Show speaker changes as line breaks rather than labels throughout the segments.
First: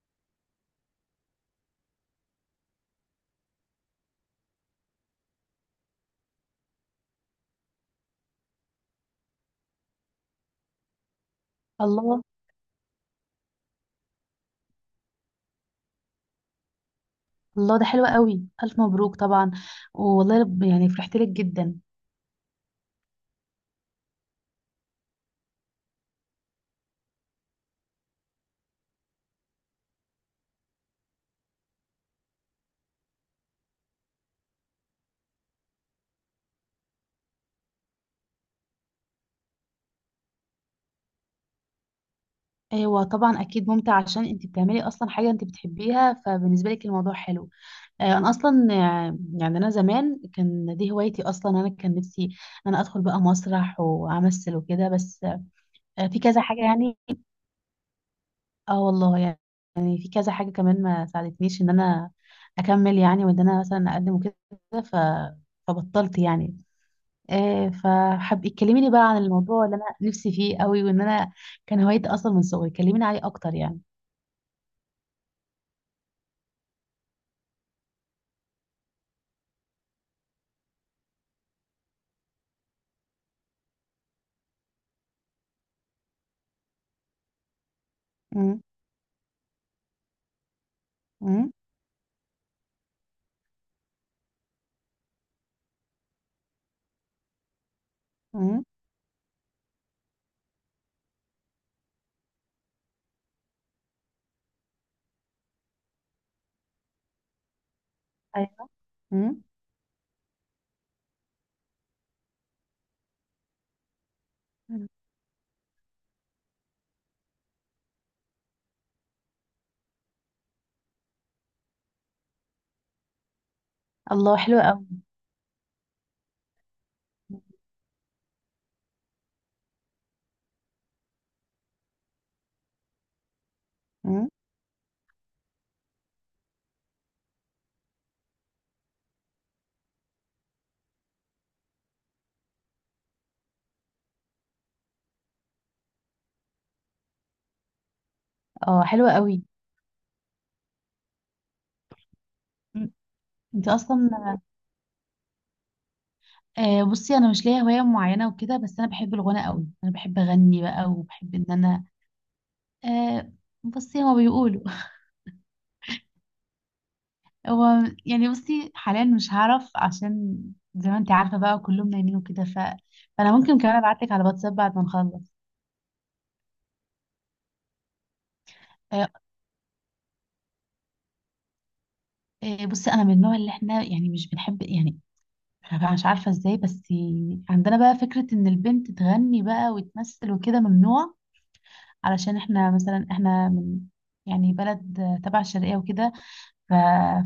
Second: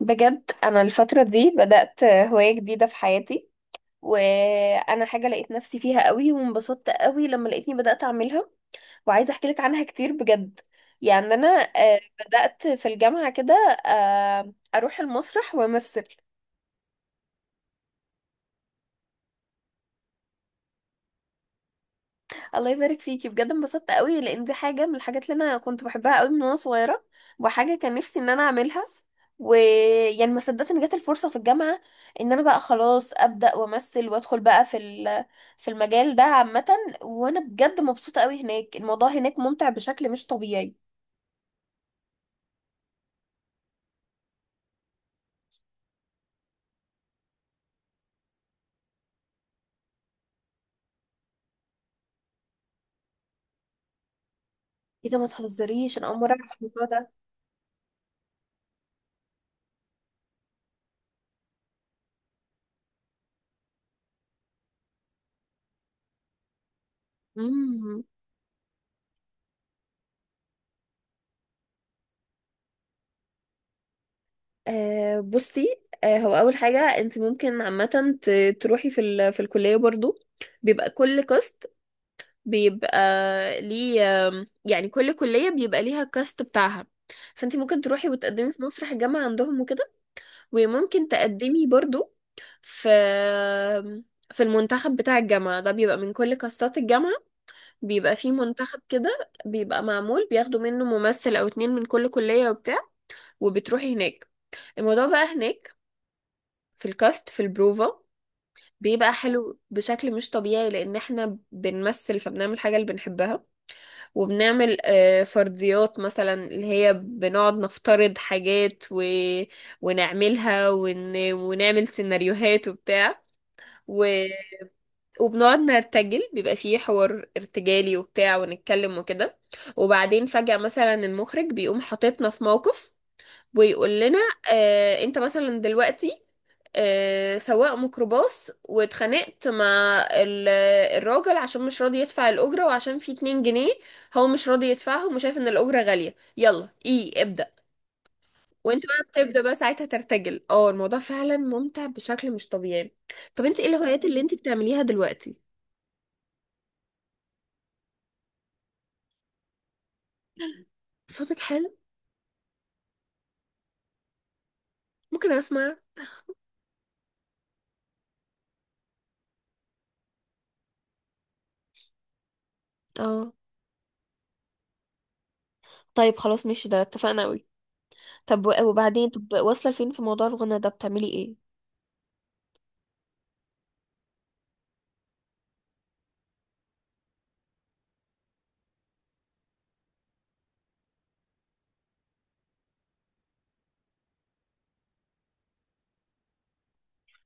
بجد انا الفتره دي بدات هوايه جديده في حياتي. وانا حاجه لقيت نفسي فيها قوي وانبسطت قوي لما لقيتني بدات اعملها. وعايزه احكي لك عنها كتير بجد. يعني انا، آه،
الله.
بدات في الجامعه كده. اروح المسرح وامثل.
ده حلو قوي، الف مبروك طبعا. والله يعني فرحت لك جدا.
الله يبارك فيكي بجد، انبسطت قوي لان دي حاجه من الحاجات اللي انا كنت بحبها قوي من وانا صغيره. وحاجه كان نفسي ان انا اعملها. ويعني ما صدقت ان جت الفرصه في الجامعه، ان انا بقى خلاص ابدا وامثل وادخل بقى في في المجال ده عامه. وانا بجد مبسوطه قوي هناك، الموضوع هناك ممتع بشكل مش طبيعي.
ايوه طبعا، اكيد ممتع عشان انت بتعملي اصلا حاجه انت بتحبيها، فبالنسبه لك الموضوع حلو. انا اصلا يعني انا زمان كان دي هوايتي اصلا، انا كان نفسي ان انا ادخل بقى مسرح وامثل وكده
ايه ده،
بس.
ما تهزريش، انا اول
في
مره
كذا
اعرف
حاجه
الموضوع
يعني.
ده.
اه والله يعني، يعني في كذا حاجه كمان ما ساعدتنيش ان انا اكمل يعني، وان انا مثلا اقدم وكده. ف- فبطلت يعني.
امم.
فحب اتكلمي لي بقى عن الموضوع اللي انا نفسي فيه قوي، وان انا كان هوايتي اصلا من صغري، كلميني عليه اكتر يعني.
بصي، هو اول حاجه انت ممكن عامه تروحي في في الكليه برضو. بيبقى كل كاست، بيبقى ليه. يعني كل كلية بيبقى ليها الكاست بتاعها. فانت ممكن تروحي وتقدمي
امم
في مسرح الجامعة عندهم وكده. وممكن
امم
تقدمي برضو في المنتخب بتاع الجامعة. ده بيبقى من كل كاستات الجامعة، بيبقى فيه
امم
منتخب كده بيبقى معمول، بياخدوا منه ممثل أو اتنين من كل كلية وبتاع. وبتروحي هناك، الموضوع بقى هناك في الكاست في البروفا
ايوه.
بيبقى
امم.
حلو بشكل مش طبيعي، لأن احنا بنمثل فبنعمل حاجة اللي بنحبها. وبنعمل فرضيات مثلا، اللي هي بنقعد نفترض حاجات ونعملها، ونعمل سيناريوهات وبتاع، و...
الله حلوة قوي.
وبنقعد نرتجل، بيبقى فيه حوار ارتجالي وبتاع ونتكلم وكده. وبعدين فجأة مثلا المخرج بيقوم حاططنا في موقف ويقول لنا:
امم.
انت مثلا دلوقتي سواق ميكروباص، واتخانقت مع الراجل عشان مش راضي يدفع الأجرة، وعشان في 2 جنيه هو مش راضي يدفعهم وشايف ان الأجرة غالية، يلا ايه ابدأ. وانت
اه
بقى
حلوة
بتبدأ
قوي.
بقى ساعتها ترتجل. اه، الموضوع فعلا ممتع بشكل مش
مم.
طبيعي. طب، انت ايه
انت
الهوايات
اصلا
اللي انت بتعمليها دلوقتي؟
بصي انا مش ليا هواية معينة وكده، بس انا بحب الغنى قوي، انا بحب اغني بقى وبحب
صوتك
ان
حلو،
انا آه، بصي هما بيقولوا
ممكن اسمع؟
هو، يعني بصي حاليا مش هعرف، عشان زي ما انت عارفة بقى كلهم نايمين وكده
اه،
فانا ممكن كمان ابعت لك على الواتساب بعد ما نخلص.
طيب خلاص ماشي، ده اتفقنا قوي. طب
آه،
وبعدين، طب واصلة لفين في موضوع الغنى ده، بتعملي ايه؟
بصي انا من النوع اللي احنا يعني مش بنحب يعني، أنا مش عارفه ازاي بس عندنا بقى فكره ان البنت تغني بقى وتمثل وكده ممنوع، علشان احنا مثلا احنا من، يعني بلد تبع الشرقيه وكده. ف-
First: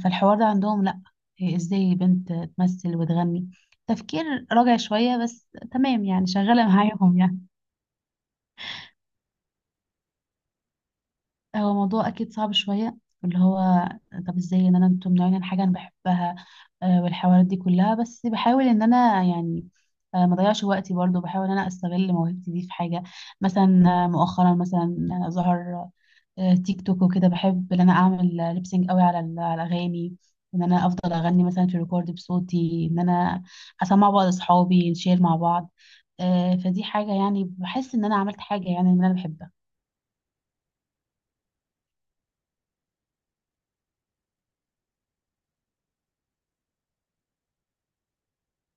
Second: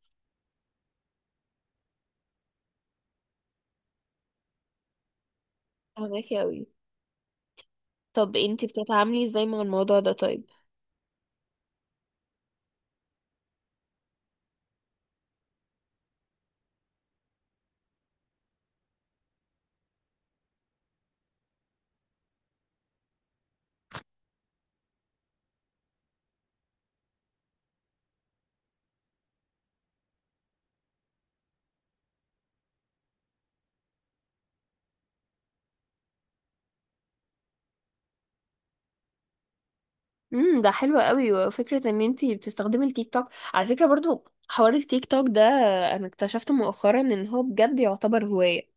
فالحوار ده عندهم لا، إيه، ازاي بنت تمثل وتغني، تفكير راجع شويه، بس تمام يعني،
فهماكي قوي.
شغاله معاهم يعني.
طب انتي بتتعاملي ازاي مع الموضوع ده طيب؟
هو موضوع اكيد صعب شويه، اللي هو طب ازاي ان انا انتوا ممنوعين عن حاجه انا بحبها، والحوارات دي كلها. بس بحاول ان انا يعني ما اضيعش وقتي برضو، بحاول ان انا استغل موهبتي دي في حاجه. مثلا مؤخرا مثلا ظهر تيك توك وكده، بحب ان انا اعمل ليبسينج قوي على الاغاني، ان انا افضل اغني مثلا في ريكورد بصوتي، ان انا اسمع بعض اصحابي نشير مع بعض. فدي حاجه يعني بحس ان انا عملت حاجه يعني ان انا بحبها.
امم، ده حلو قوي، وفكرة ان انتي بتستخدمي التيك توك. على فكرة برضو، حوار التيك توك ده انا اكتشفت مؤخرا ان هو بجد يعتبر هواية.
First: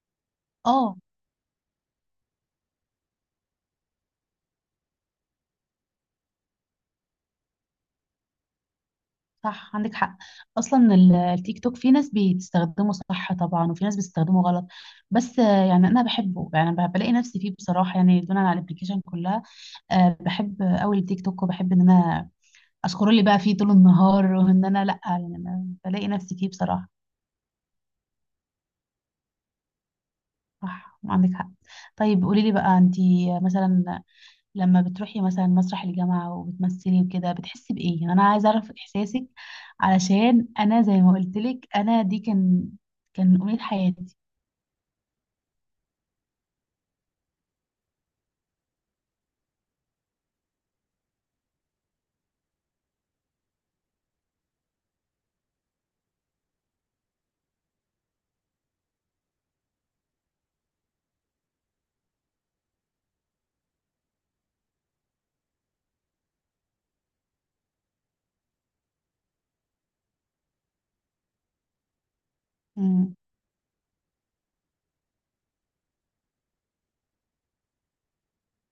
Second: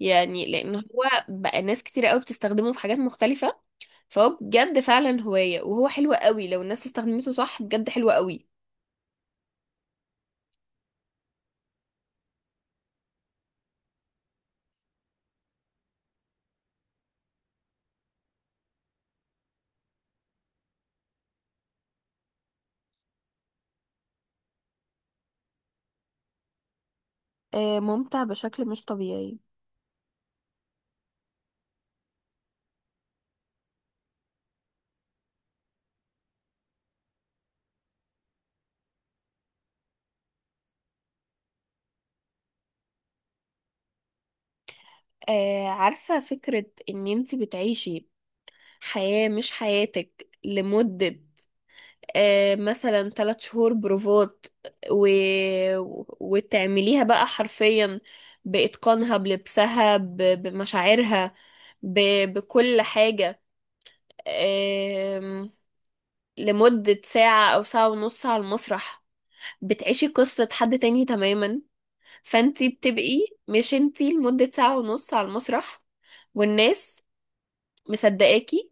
يعني لان
اه
هو بقى ناس كتير قوي بتستخدمه في حاجات مختلفة. فهو بجد فعلا هواية، وهو حلو قوي لو الناس استخدمته صح، بجد حلو قوي.
صح عندك حق، اصلا التيك توك في ناس بتستخدمه صح طبعا، وفي ناس بتستخدمه غلط. بس يعني انا بحبه يعني، بلاقي نفسي فيه بصراحه يعني، دونا على الابلكيشن كلها. بحب قوي التيك توك، وبحب ان انا اسكرول اللي بقى فيه طول النهار، وان انا لا يعني أنا بلاقي نفسي فيه بصراحه.
ممتع بشكل مش طبيعي.
صح عندك حق. طيب قولي لي بقى، انتي مثلا لما بتروحي مثلا مسرح الجامعة وبتمثلي وكده بتحسي بإيه؟ يعني أنا عايزة أعرف إحساسك، علشان أنا زي ما قلتلك أنا دي كان أمنية حياتي.
عارفة، فكرة ان انتي بتعيشي حياة مش حياتك لمدة مثلا 3 شهور بروفات، و... وتعمليها بقى حرفيا، بإتقانها، بلبسها، بمشاعرها، ب... بكل حاجة، آم، لمدة ساعة أو ساعة ونص على المسرح. بتعيشي قصة حد تاني تماما، فانتي
مم.
بتبقي مش انتي لمدة ساعة ونص على المسرح، والناس مصدقاكي.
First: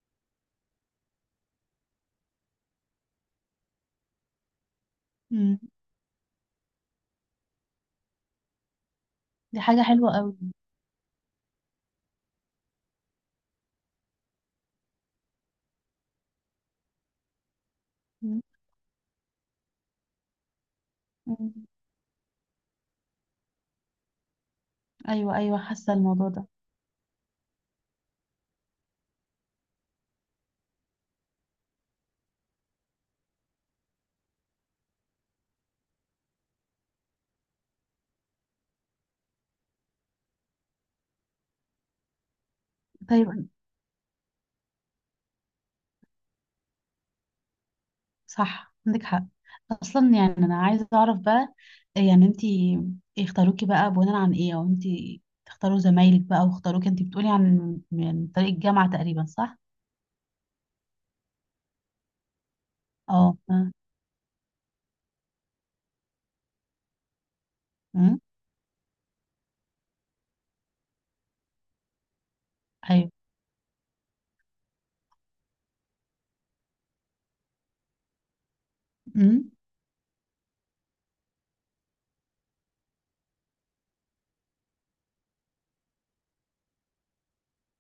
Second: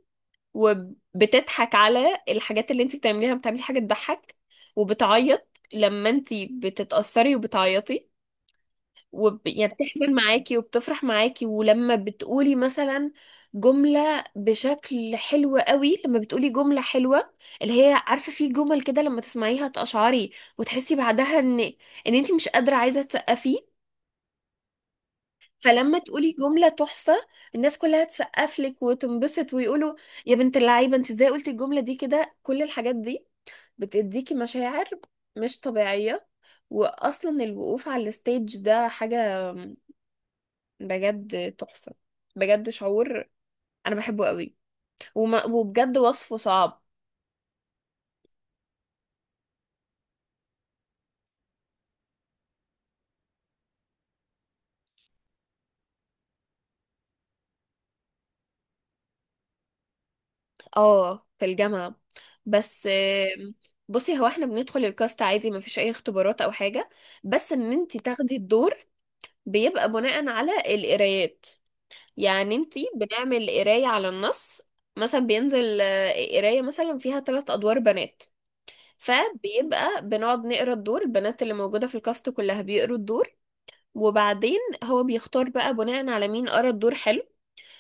وبتضحك على الحاجات اللي انت بتعمليها، بتعملي حاجة تضحك، وبتعيط
مم.
لما انت بتتأثري وبتعيطي،
دي
يعني
حاجة
بتحزن
حلوة قوي.
معاكي وبتفرح معاكي. ولما بتقولي مثلا جملة بشكل حلو قوي، لما بتقولي جملة حلوة، اللي هي عارفة،
مم.
في جمل كده لما تسمعيها تقشعري وتحسي بعدها ان
مم.
ان انت مش قادرة، عايزة تسقفي.
أيوة أيوة، حاسة
فلما
الموضوع
تقولي
ده.
جملة تحفة، الناس كلها تسقف لك وتنبسط ويقولوا: يا بنت اللعيبة، انت ازاي قلتي الجملة دي كده. كل الحاجات دي بتديكي مشاعر مش طبيعية. وأصلا الوقوف على الستيج ده حاجة بجد تحفة، بجد شعور
طيب
أنا بحبه قوي، وما وبجد وصفه صعب.
صح عندك حق. أصلا يعني أنا عايزة أعرف بقى، يعني أنتي اختاروكي بقى بناء عن إيه، أو أنتي تختاروا زمايلك بقى واختاروكي أنتي؟ بتقولي عن من طريق الجامعة تقريبا صح؟
اه، في الجامعة. بس
أه أه.
بصي هو احنا بندخل الكاست عادي، مفيش أي اختبارات أو حاجة، بس إن انتي
أمم.
تاخدي الدور بيبقى بناء على القرايات. يعني انتي
أيوة.
بنعمل قراية على النص، مثلا بينزل قراية مثلا فيها 3 أدوار بنات،
أمم.
فبيبقى بنقعد نقرا الدور، البنات اللي موجودة في الكاست كلها بيقروا الدور. وبعدين هو بيختار بقى بناء على مين قرا الدور حلو،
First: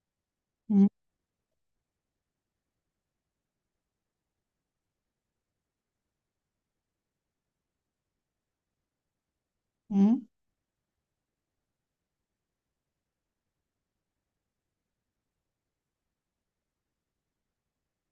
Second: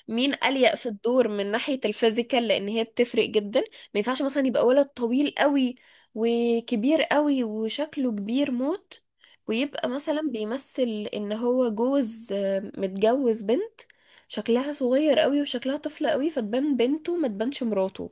مين أليق في الدور من ناحية الفيزيكال، لأن هي بتفرق جدا. ما ينفعش مثلا يبقى ولد طويل قوي وكبير قوي وشكله كبير موت، ويبقى مثلا
مم.
بيمثل إن هو جوز متجوز بنت شكلها صغير قوي وشكلها طفلة قوي، فتبان بنته ما تبانش مراته.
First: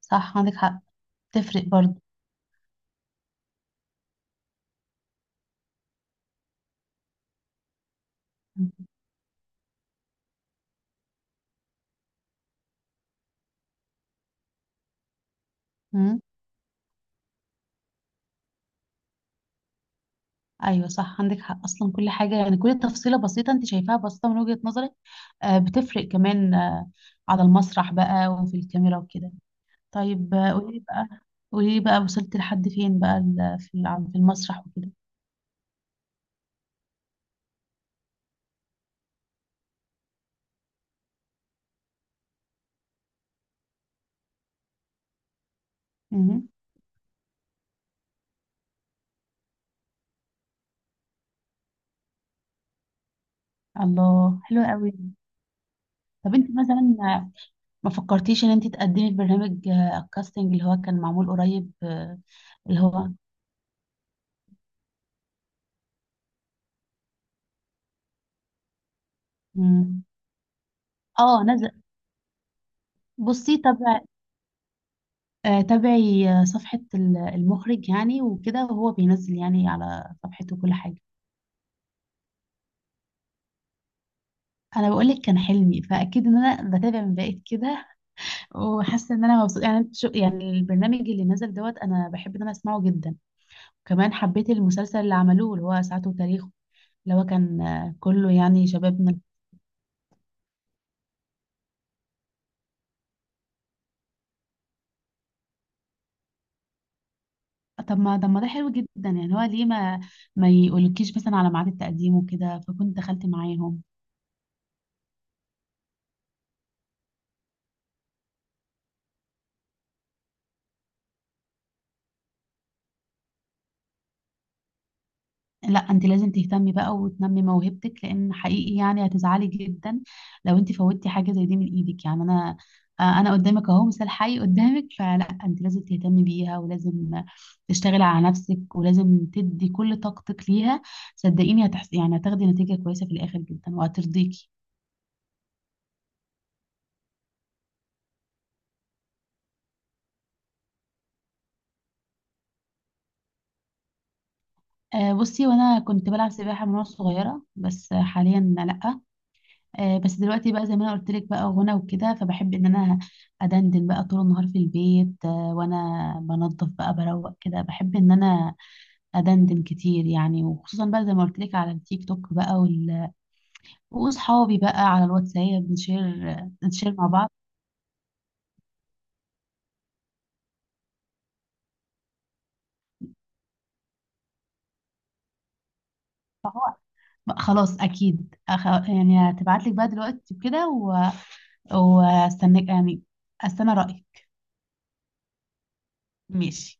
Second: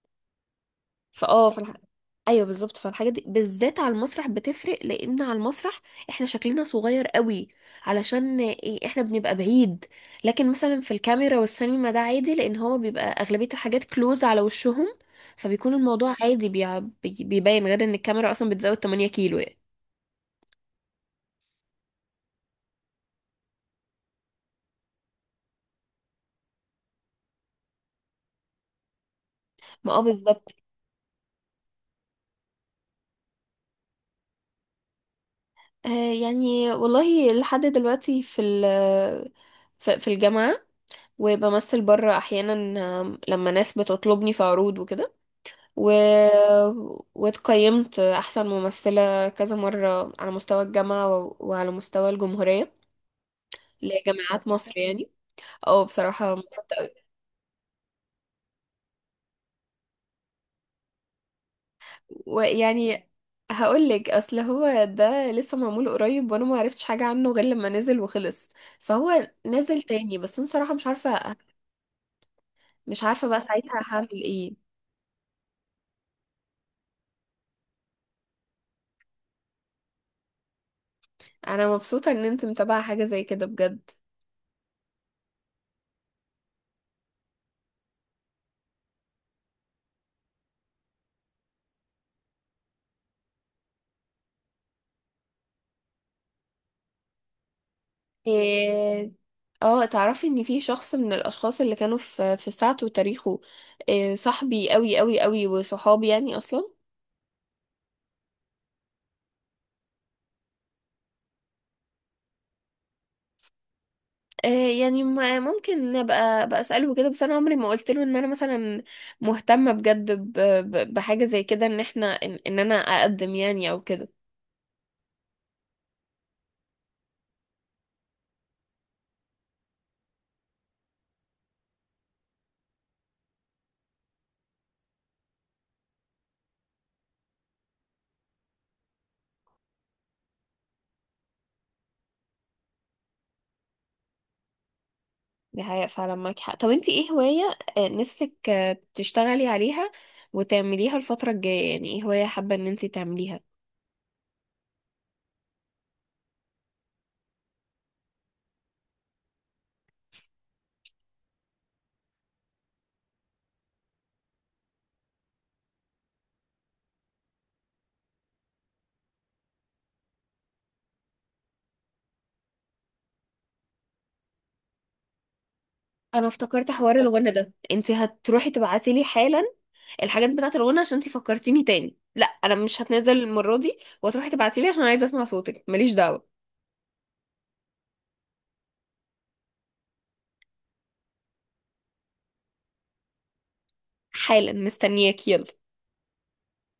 صح عندك حق.
فاه
تفرق
فالح...
برضه.
ايوه بالظبط، فالحاجات دي بالذات على المسرح بتفرق لان على المسرح احنا شكلنا صغير قوي، علشان إيه؟ احنا بنبقى بعيد. لكن مثلا في الكاميرا والسينما ده عادي، لان هو بيبقى اغلبية الحاجات كلوز على وشهم، فبيكون الموضوع
مم.
عادي، بيبين غير ان الكاميرا اصلا بتزود 8 كيلو يعني.
ايوه صح عندك حق، اصلا كل حاجه يعني كل تفصيله بسيطه انت شايفاها بسيطه من وجهه نظرك، آه بتفرق كمان، آه على المسرح بقى وفي الكاميرا وكده.
ما اه
طيب
بالظبط.
قولي بقى، قولي بقى وصلت لحد فين بقى في المسرح وكده.
آه يعني والله لحد دلوقتي في ال في في الجامعة، وبمثل بره احيانا لما ناس بتطلبني في عروض وكده، و...
مم.
واتقيمت أحسن ممثلة كذا مرة على مستوى الجامعة وعلى مستوى الجمهورية،
الله
لجامعات
حلو
مصر
قوي.
يعني. أو بصراحة
طب انت
انبسطت أوي.
مثلا ما فكرتيش ان انت تقدمي في برنامج الكاستنج اللي هو كان معمول قريب، آه، اللي
ويعني
هو
هقول لك، اصل هو ده لسه معمول قريب وانا ما عرفتش حاجه عنه غير لما نزل وخلص. فهو نزل
مم.
تاني بس انا صراحه مش عارفه.
اه نزل.
مش عارفه بقى
بصي طب
ساعتها هعمل ايه.
تابعي صفحة المخرج يعني وكده، وهو بينزل يعني على صفحته كل حاجة.
انا مبسوطه ان انت متابعه حاجه زي كده بجد.
انا بقول لك كان حلمي، فاكيد ان انا بتابع من بعيد كده وحاسه ان انا مبسوطه يعني. انت شو يعني البرنامج اللي نزل دوت، انا بحب ان انا اسمعه جدا. كمان حبيت المسلسل اللي عملوه اللي هو ساعته وتاريخه، اللي هو كان كله يعني
إيه،
شبابنا.
اه، تعرفي ان في شخص من الاشخاص اللي كانوا في ساعته وتاريخه، إيه صاحبي قوي قوي قوي، وصحابي يعني اصلا.
طب ما ده حلو جدا، يعني هو ليه ما ما يقولكيش مثلا على ميعاد التقديم وكده فكنت دخلت معاهم.
إيه يعني ممكن ابقى بقى اساله كده، بس انا عمري ما قلت له ان انا مثلا مهتمه بجد بحاجه زي كده، إن انا اقدم يعني او كده.
لا انت لازم تهتمي بقى وتنمي موهبتك، لان حقيقي يعني هتزعلي جدا لو انت فوتي حاجه زي دي من ايدك، يعني انا انا قدامك اهو، مثال حي قدامك، فلا انت لازم تهتمي بيها، ولازم تشتغلي على نفسك، ولازم تدي كل طاقتك ليها. صدقيني هتحس يعني هتاخدي نتيجه كويسه في الاخر جدا وهترضيكي.
دي حقيقة فعلا، معاكي حق. طب انتي ايه هواية نفسك تشتغلي عليها وتعمليها الفترة الجاية؟ يعني ايه هواية حابة ان انتي تعمليها؟
بصي وانا كنت بلعب سباحه من وانا صغيره، بس حاليا لا. بس دلوقتي بقى زي ما انا قلت لك بقى غنى وكده، فبحب ان انا ادندن بقى طول النهار في البيت، وانا بنظف بقى بروق كده، بحب ان انا ادندن كتير يعني، وخصوصا بقى زي ما قلت لك على التيك توك بقى واصحابي بقى على الواتساب،
انا
بنشير
افتكرت
بنشير
حوار
مع بعض.
الغنى ده، انت هتروحي تبعتي لي حالا الحاجات بتاعه الغنى عشان انت فكرتيني تاني. لا، انا مش هتنزل المره دي، وهتروحي تبعتي لي عشان عايزه اسمع صوتك، ماليش دعوه.
بقى خلاص اكيد، يعني هتبعت لك بقى دلوقتي كده واستناك يعني، استنى رايك.
حالا مستنياك، يلا.
ماشي.